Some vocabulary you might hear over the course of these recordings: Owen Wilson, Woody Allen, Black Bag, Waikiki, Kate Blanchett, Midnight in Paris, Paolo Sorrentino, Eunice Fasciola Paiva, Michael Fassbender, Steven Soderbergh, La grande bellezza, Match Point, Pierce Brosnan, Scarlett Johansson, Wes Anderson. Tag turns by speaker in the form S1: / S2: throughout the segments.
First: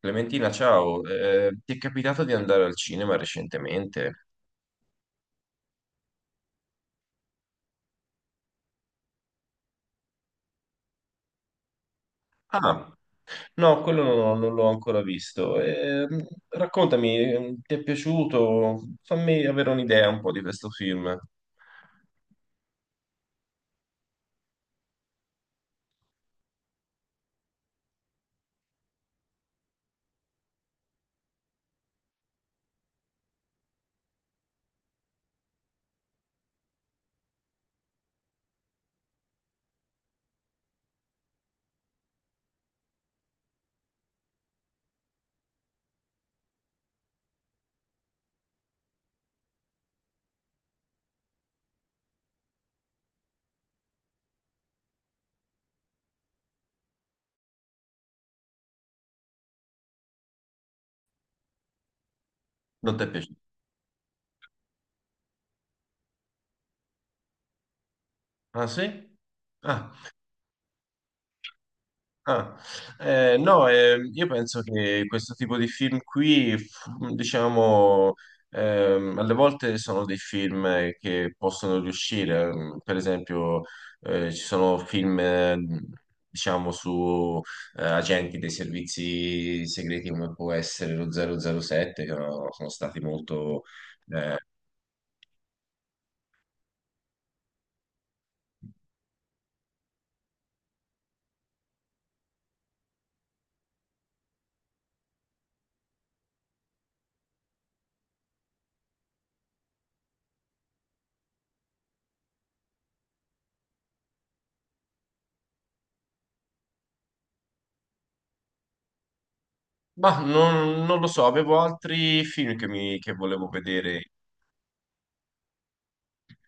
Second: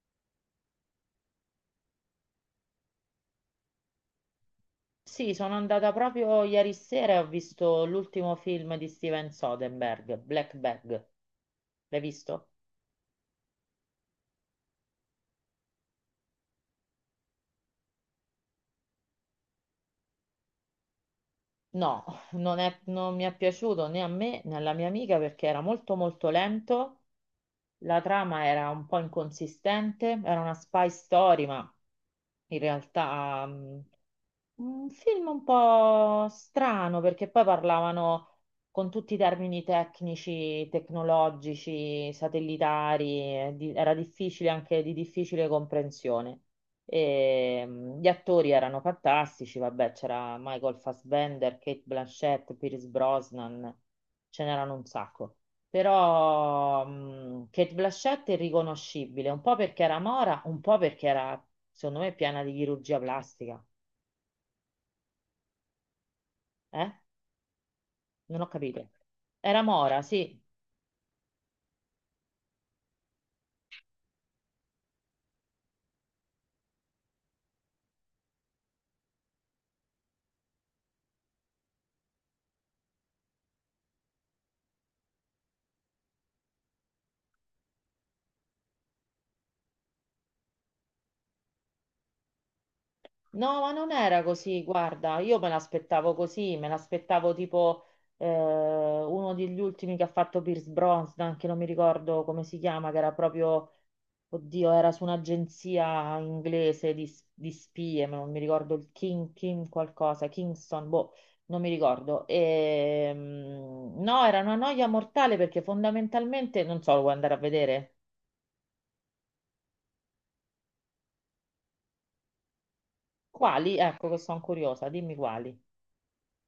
S1: Clementina, ciao. Ti è capitato di andare al cinema recentemente?
S2: Sì, sono andata proprio ieri sera e ho visto l'ultimo film di Steven Soderbergh, Black Bag. L'hai visto?
S1: Ah, no, quello non, ho- non l'ho ancora visto. Raccontami, ti è piaciuto? Fammi avere un'idea un po' di questo film.
S2: No, non mi è piaciuto né a me né alla mia amica perché era molto molto lento, la trama era un po' inconsistente, era una spy story, ma in realtà un film un po' strano perché poi parlavano con tutti i termini tecnici, tecnologici, satellitari, era difficile anche di difficile comprensione. Gli attori erano fantastici, vabbè, c'era Michael Fassbender, Kate Blanchett, Pierce Brosnan, ce n'erano un sacco. Però Kate Blanchett è riconoscibile, un po' perché era mora, un po' perché era, secondo me, piena di
S1: Non
S2: chirurgia
S1: ti è piaciuto?
S2: plastica. Eh? Non ho
S1: Ah,
S2: capito.
S1: sì?
S2: Era
S1: Ah,
S2: mora, sì.
S1: ah, no, io penso che questo tipo di film, diciamo, alle volte sono dei film che possono riuscire. Mm, per esempio, ci sono film, diciamo, su agenti dei servizi segreti come può essere lo 007, che no, sono stati
S2: No,
S1: molto...
S2: ma non era
S1: eh,
S2: così, guarda, io me l'aspettavo così, me l'aspettavo tipo uno degli ultimi che ha fatto Pierce Brosnan, che non mi ricordo come si chiama, che era proprio, oddio, era su un'agenzia inglese di spie, ma non mi ricordo il King, King qualcosa, Kingston, boh, non mi ricordo. No, era una noia mortale perché fondamentalmente, non so, lo vuoi andare a vedere?
S1: ma non lo so, avevo altri film che volevo
S2: Quali? Ecco
S1: vedere.
S2: che sono curiosa, dimmi quali.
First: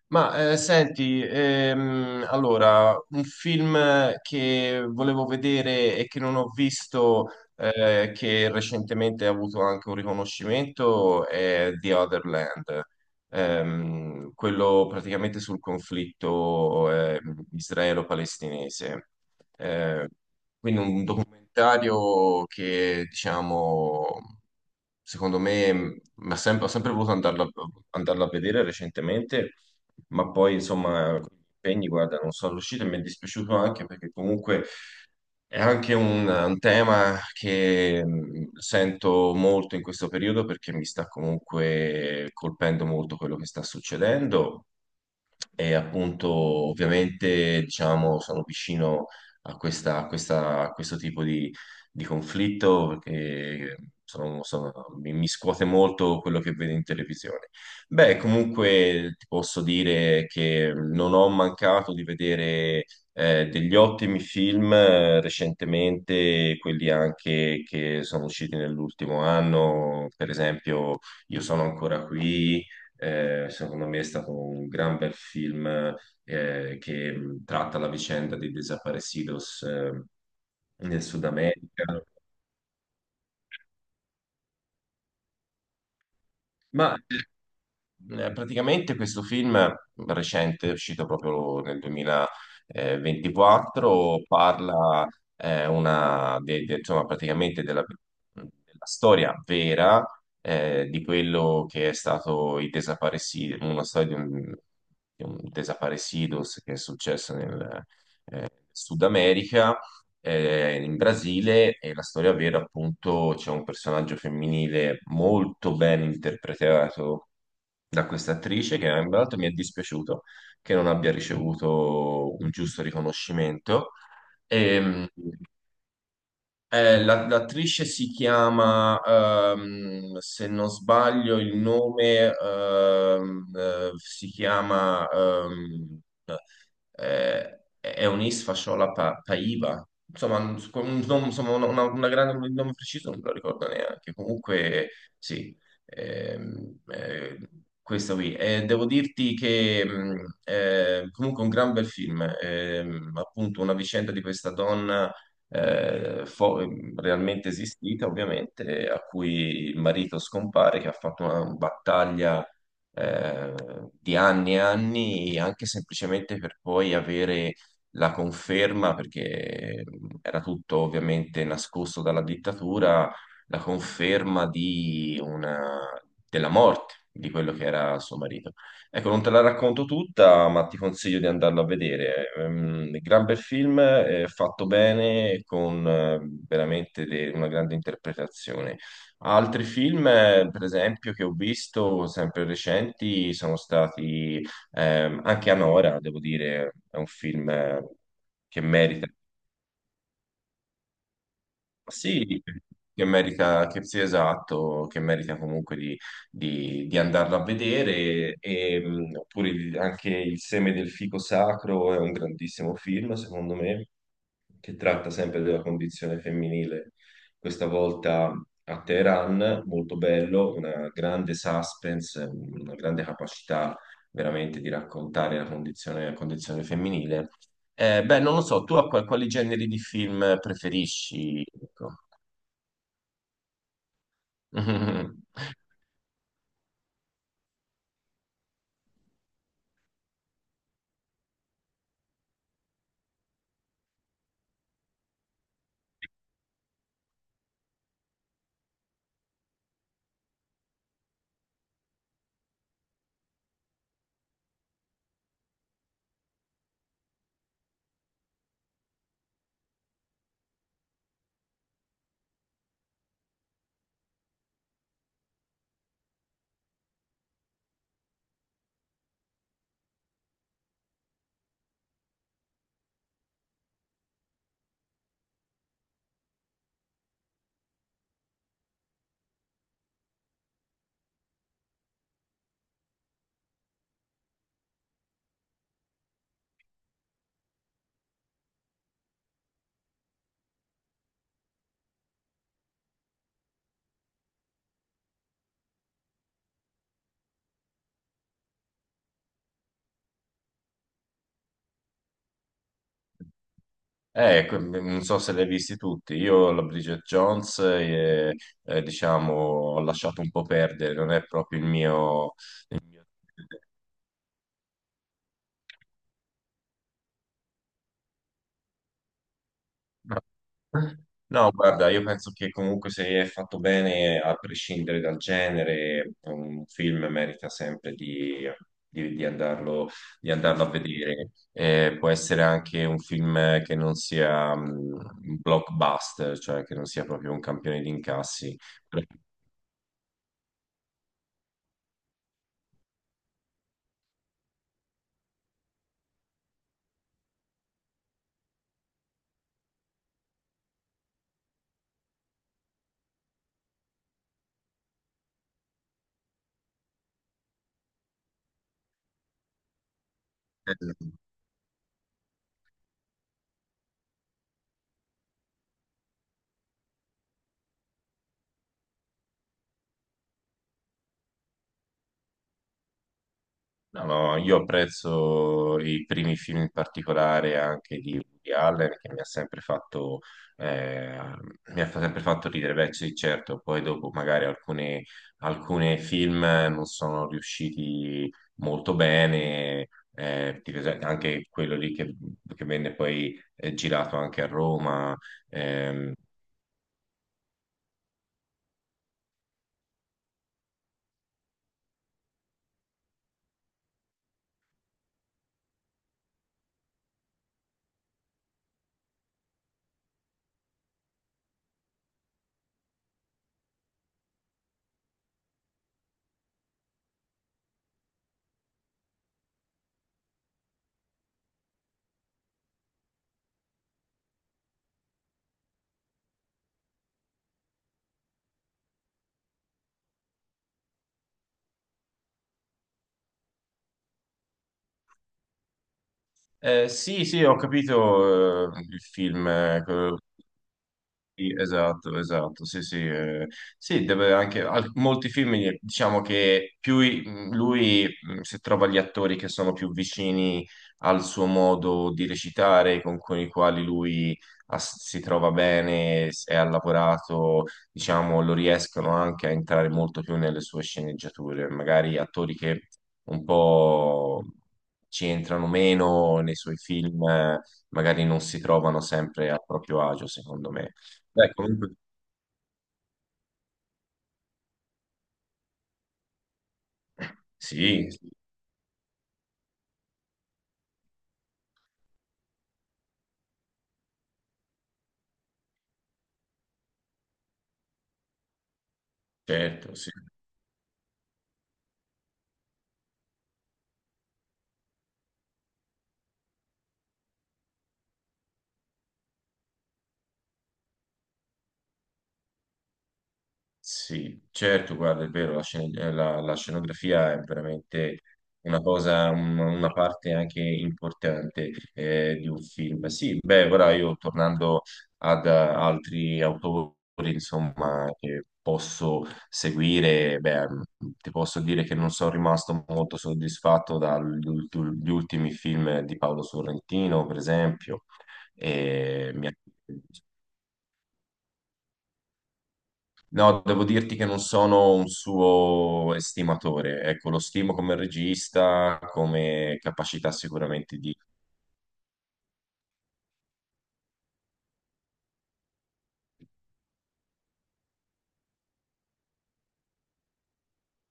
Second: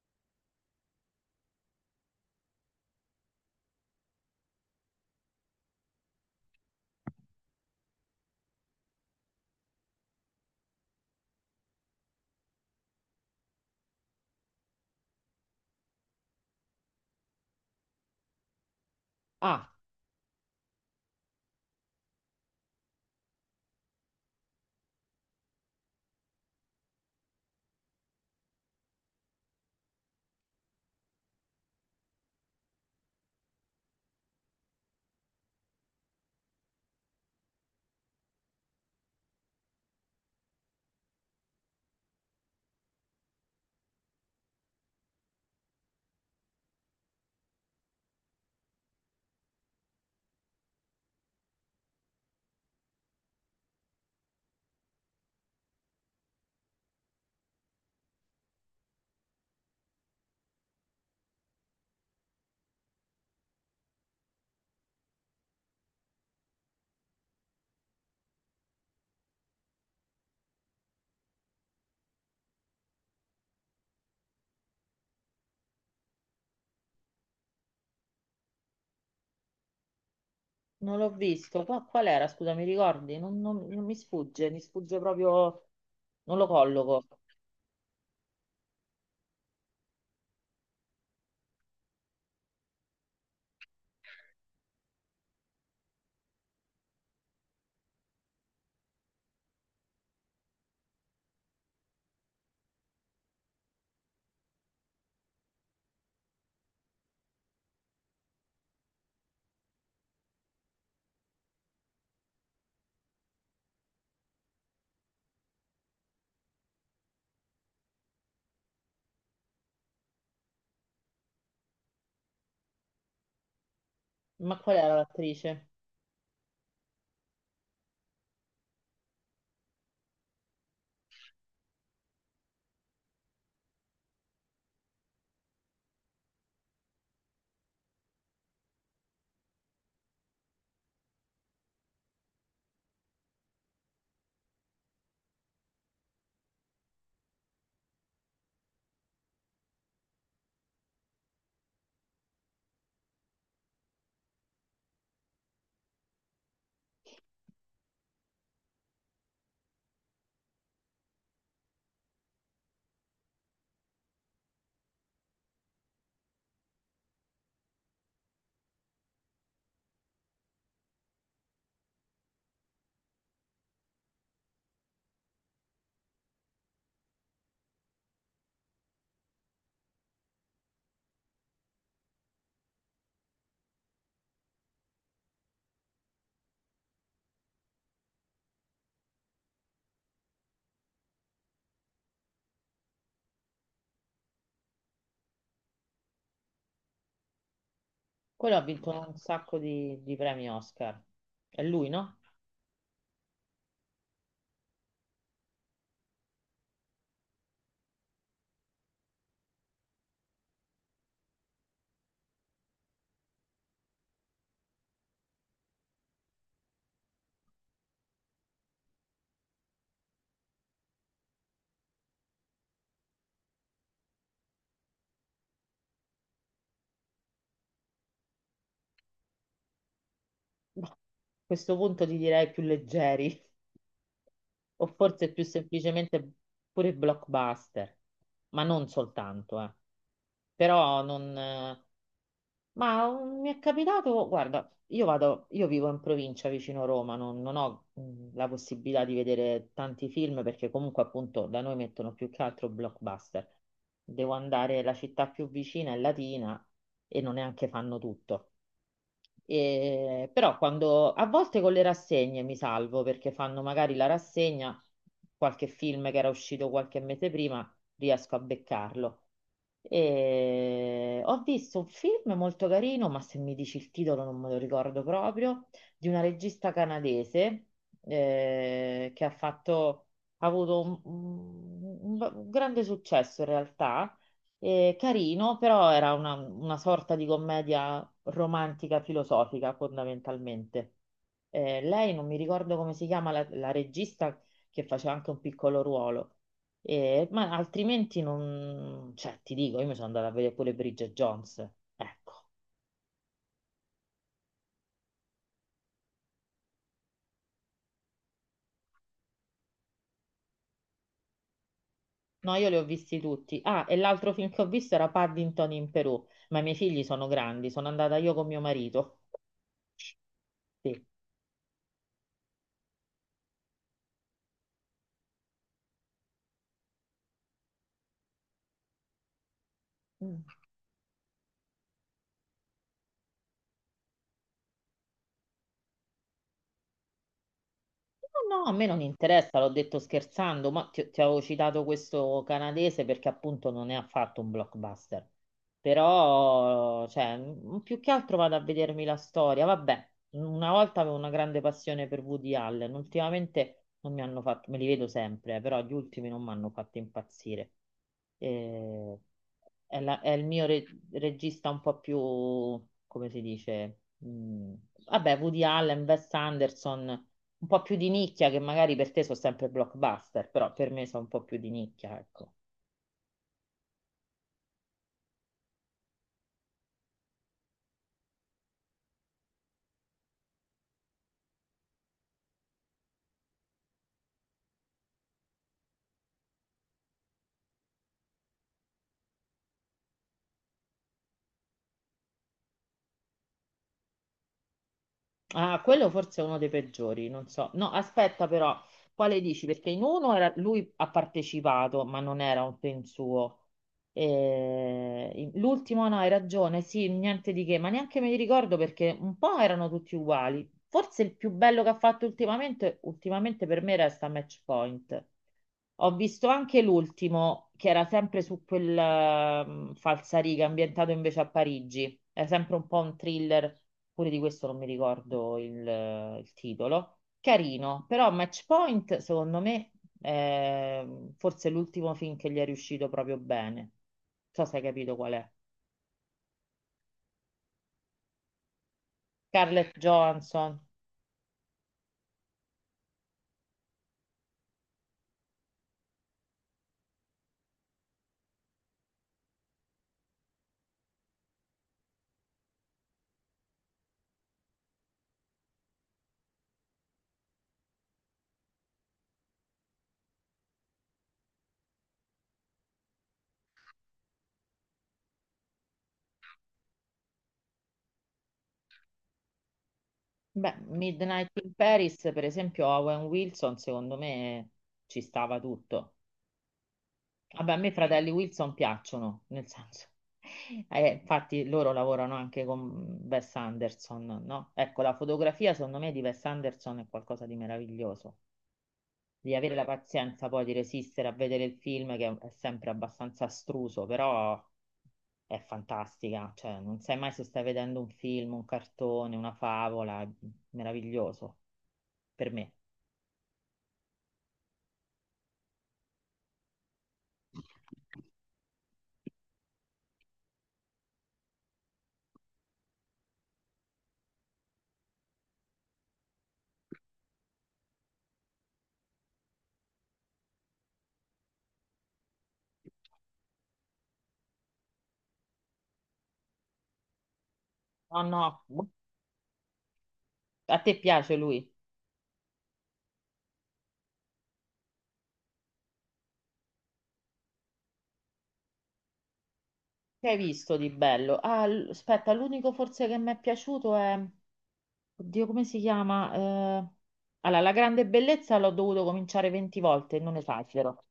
S1: Senti, allora, un film che volevo vedere e che non ho visto, che recentemente ha avuto anche un riconoscimento, è The Other Land. Quello praticamente sul conflitto israelo-palestinese.
S2: Ah,
S1: Eh, quindi un documentario che, diciamo, secondo me, ho sempre voluto andarla a vedere recentemente, ma poi insomma con gli impegni, guarda, non sono riuscito e mi è dispiaciuto anche perché comunque è anche un tema che sento molto in questo periodo perché mi sta comunque colpendo molto quello che sta succedendo. E appunto, ovviamente, diciamo, sono vicino a a questo tipo di conflitto perché sono- sono- mi, mi scuote molto quello che vedo in televisione. Beh, comunque ti posso dire che non ho mancato di vedere degli ottimi film recentemente, quelli anche che sono usciti nell'ultimo anno, per esempio Io sono ancora qui. Secondo me è stato un gran bel film che tratta la vicenda dei desaparecidos
S2: non
S1: nel
S2: l'ho
S1: Sud
S2: visto.
S1: America.
S2: Qual era? Scusa, mi ricordi? Non mi sfugge, mi sfugge proprio, non lo
S1: Ma
S2: colloco.
S1: eh, Praticamente questo film recente, uscito proprio nel 2024, parla insomma, praticamente della storia vera di quello che è stato il desaparecido, una storia di un desaparecidos che è successo nel Sud America, in Brasile, e la storia vera appunto c'è un personaggio femminile molto ben interpretato da questa attrice che tra l'altro mi è dispiaciuto che non abbia ricevuto un giusto riconoscimento.
S2: Ma qual era
S1: Ehm,
S2: l'attrice?
S1: l'attrice si chiama, se non sbaglio, il nome si chiama è Paiva. Insomma, insomma, una grande, un nome preciso non me lo ricordo neanche. Comunque, sì, ehm, eh, questo qui. Devo dirti che comunque un gran bel film, appunto una vicenda di questa donna eh, fo- realmente esistita, ovviamente, a cui il marito scompare, che ha fatto una battaglia eh, di anni e anni, anche semplicemente per poi avere la conferma, perché era tutto ovviamente nascosto dalla dittatura, la conferma della morte di quello che era suo marito. Ecco, non te la racconto tutta, ma ti consiglio di andarlo a vedere. Gran bel film, fatto bene, con una grande interpretazione. Altri film, per esempio, che ho visto sempre recenti sono stati anche Anora, devo dire, è un film
S2: Quello ha
S1: che
S2: vinto
S1: merita,
S2: un sacco di premi Oscar. È lui, no?
S1: sì, che merita, che sia esatto, che merita comunque di andarlo a vedere, e, oppure anche Il seme del fico sacro è un grandissimo film, secondo me, che tratta sempre della condizione femminile, questa volta a Teheran, molto bello, una grande suspense, una grande capacità veramente di raccontare la condizione femminile. Beh, non lo so, tu a quali generi di film
S2: Boh, a
S1: preferisci?
S2: questo
S1: Ecco.
S2: punto ti direi più leggeri, o forse più semplicemente pure blockbuster, ma non soltanto, eh. Però non, mi è capitato, guarda, io vado, io vivo in provincia vicino Roma, non ho la possibilità di vedere tanti film perché comunque appunto da noi mettono più che altro blockbuster. Devo andare, la città più vicina è Latina e non neanche fanno tutto. Però quando a volte con le rassegne mi salvo perché fanno magari la rassegna, qualche film che era uscito qualche mese prima, riesco a beccarlo. E ho visto un film molto carino, ma se mi dici il titolo non me lo ricordo proprio, di una regista canadese eh, che ha fatto, ha avuto un un grande successo in realtà, carino, però era una sorta di commedia romantica filosofica fondamentalmente. Lei non mi ricordo come si chiama la regista che faceva anche un piccolo ruolo. Ma altrimenti non... cioè ti dico, io mi sono andata a vedere pure Bridget Jones, ecco.
S1: Ecco, non so se li hai visti tutti. Io la Bridget Jones, diciamo, ho lasciato un po' perdere, non è proprio il mio...
S2: No, io li
S1: il
S2: ho
S1: mio-
S2: visti tutti. Ah, e l'altro film che ho visto era Paddington in Perù, ma i miei figli sono grandi, sono andata io con mio marito.
S1: No, guarda, io penso che comunque se è fatto bene, a prescindere dal genere, un film merita sempre di, di- di andarlo,
S2: Sì.
S1: di andarlo a vedere. Può essere anche un film che non sia un blockbuster, cioè che non sia proprio un campione di
S2: No,
S1: incassi.
S2: no, a me non interessa, l'ho detto scherzando, ma ti avevo citato questo canadese perché appunto non è affatto un blockbuster. Però, cioè, più che altro vado a vedermi la storia. Vabbè, una volta avevo una grande passione per Woody Allen, ultimamente non mi hanno fatto, me li vedo sempre, però gli ultimi non mi hanno fatto impazzire. Eh, è il mio regista un po' più, come si dice, vabbè, Woody Allen, Wes Anderson un po' più di nicchia, che magari per te sono sempre blockbuster, però per me sono un po' più di nicchia, ecco.
S1: No, no, io apprezzo i primi film in particolare anche di Woody Allen che mi ha sempre fatto, eh, sempre fatto ridere, beh sì, certo, poi dopo magari alcune film non sono riusciti molto bene, anche quello lì che venne poi girato anche a Roma.
S2: Ah, quello
S1: Ehm.
S2: forse è uno dei peggiori, non so. No, aspetta però, quale dici? Perché in uno lui ha partecipato, ma non era un film suo. L'ultimo no, hai ragione, sì, niente di che, ma neanche me li ricordo perché un po' erano tutti uguali. Forse il più bello che ha fatto ultimamente, ultimamente per me resta Match Point. Ho visto anche l'ultimo, che era sempre su quel falsariga, ambientato invece a Parigi. È sempre un po' un thriller, pure di questo non mi ricordo il titolo. Carino, però Match Point, secondo me, è forse l'ultimo film che gli è riuscito proprio bene. Non so se hai capito qual è.
S1: Sì, sì, ho capito, il film,
S2: Scarlett Johansson.
S1: sì, esatto, esatto, sì, sì, sì, deve anche, molti film, diciamo che più lui, se trova gli attori che sono più vicini al suo modo di recitare, con i quali lui si trova bene, e ha lavorato, diciamo, lo riescono anche a entrare molto più nelle sue sceneggiature, magari attori che un po' ci entrano meno nei suoi film, magari non si trovano sempre a proprio agio, secondo
S2: Beh,
S1: me.
S2: Midnight
S1: Beh,
S2: in
S1: comunque,
S2: Paris, per esempio, Owen Wilson, secondo me ci stava tutto. Vabbè, a me i
S1: sì,
S2: fratelli
S1: sì,
S2: Wilson piacciono, nel senso, infatti loro lavorano anche con Wes Anderson, no? Ecco, la fotografia secondo me di Wes Anderson è qualcosa di meraviglioso. Di avere la
S1: certo, sì,
S2: pazienza poi di resistere a vedere il film che è sempre abbastanza astruso, però è fantastica, cioè non sai mai se stai vedendo un film, un cartone, una favola, è meraviglioso per me.
S1: sì, certo, guarda, è vero, la scenografia è veramente una cosa, una parte anche importante di un film. Sì, beh, ora io tornando ad altri autori, insomma, che posso seguire, beh, ti posso dire che non sono rimasto molto soddisfatto dagli gli ultimi film di Paolo Sorrentino, per esempio.
S2: No, no,
S1: E mi ha
S2: a te piace lui?
S1: no, devo dirti che non sono un suo estimatore. Ecco, lo stimo come regista, come
S2: Che
S1: capacità
S2: hai visto di
S1: sicuramente
S2: bello? Ah, aspetta, l'unico forse che mi è piaciuto è... Oddio, come si chiama? Allora, La grande bellezza l'ho dovuto cominciare 20 volte, non esagero.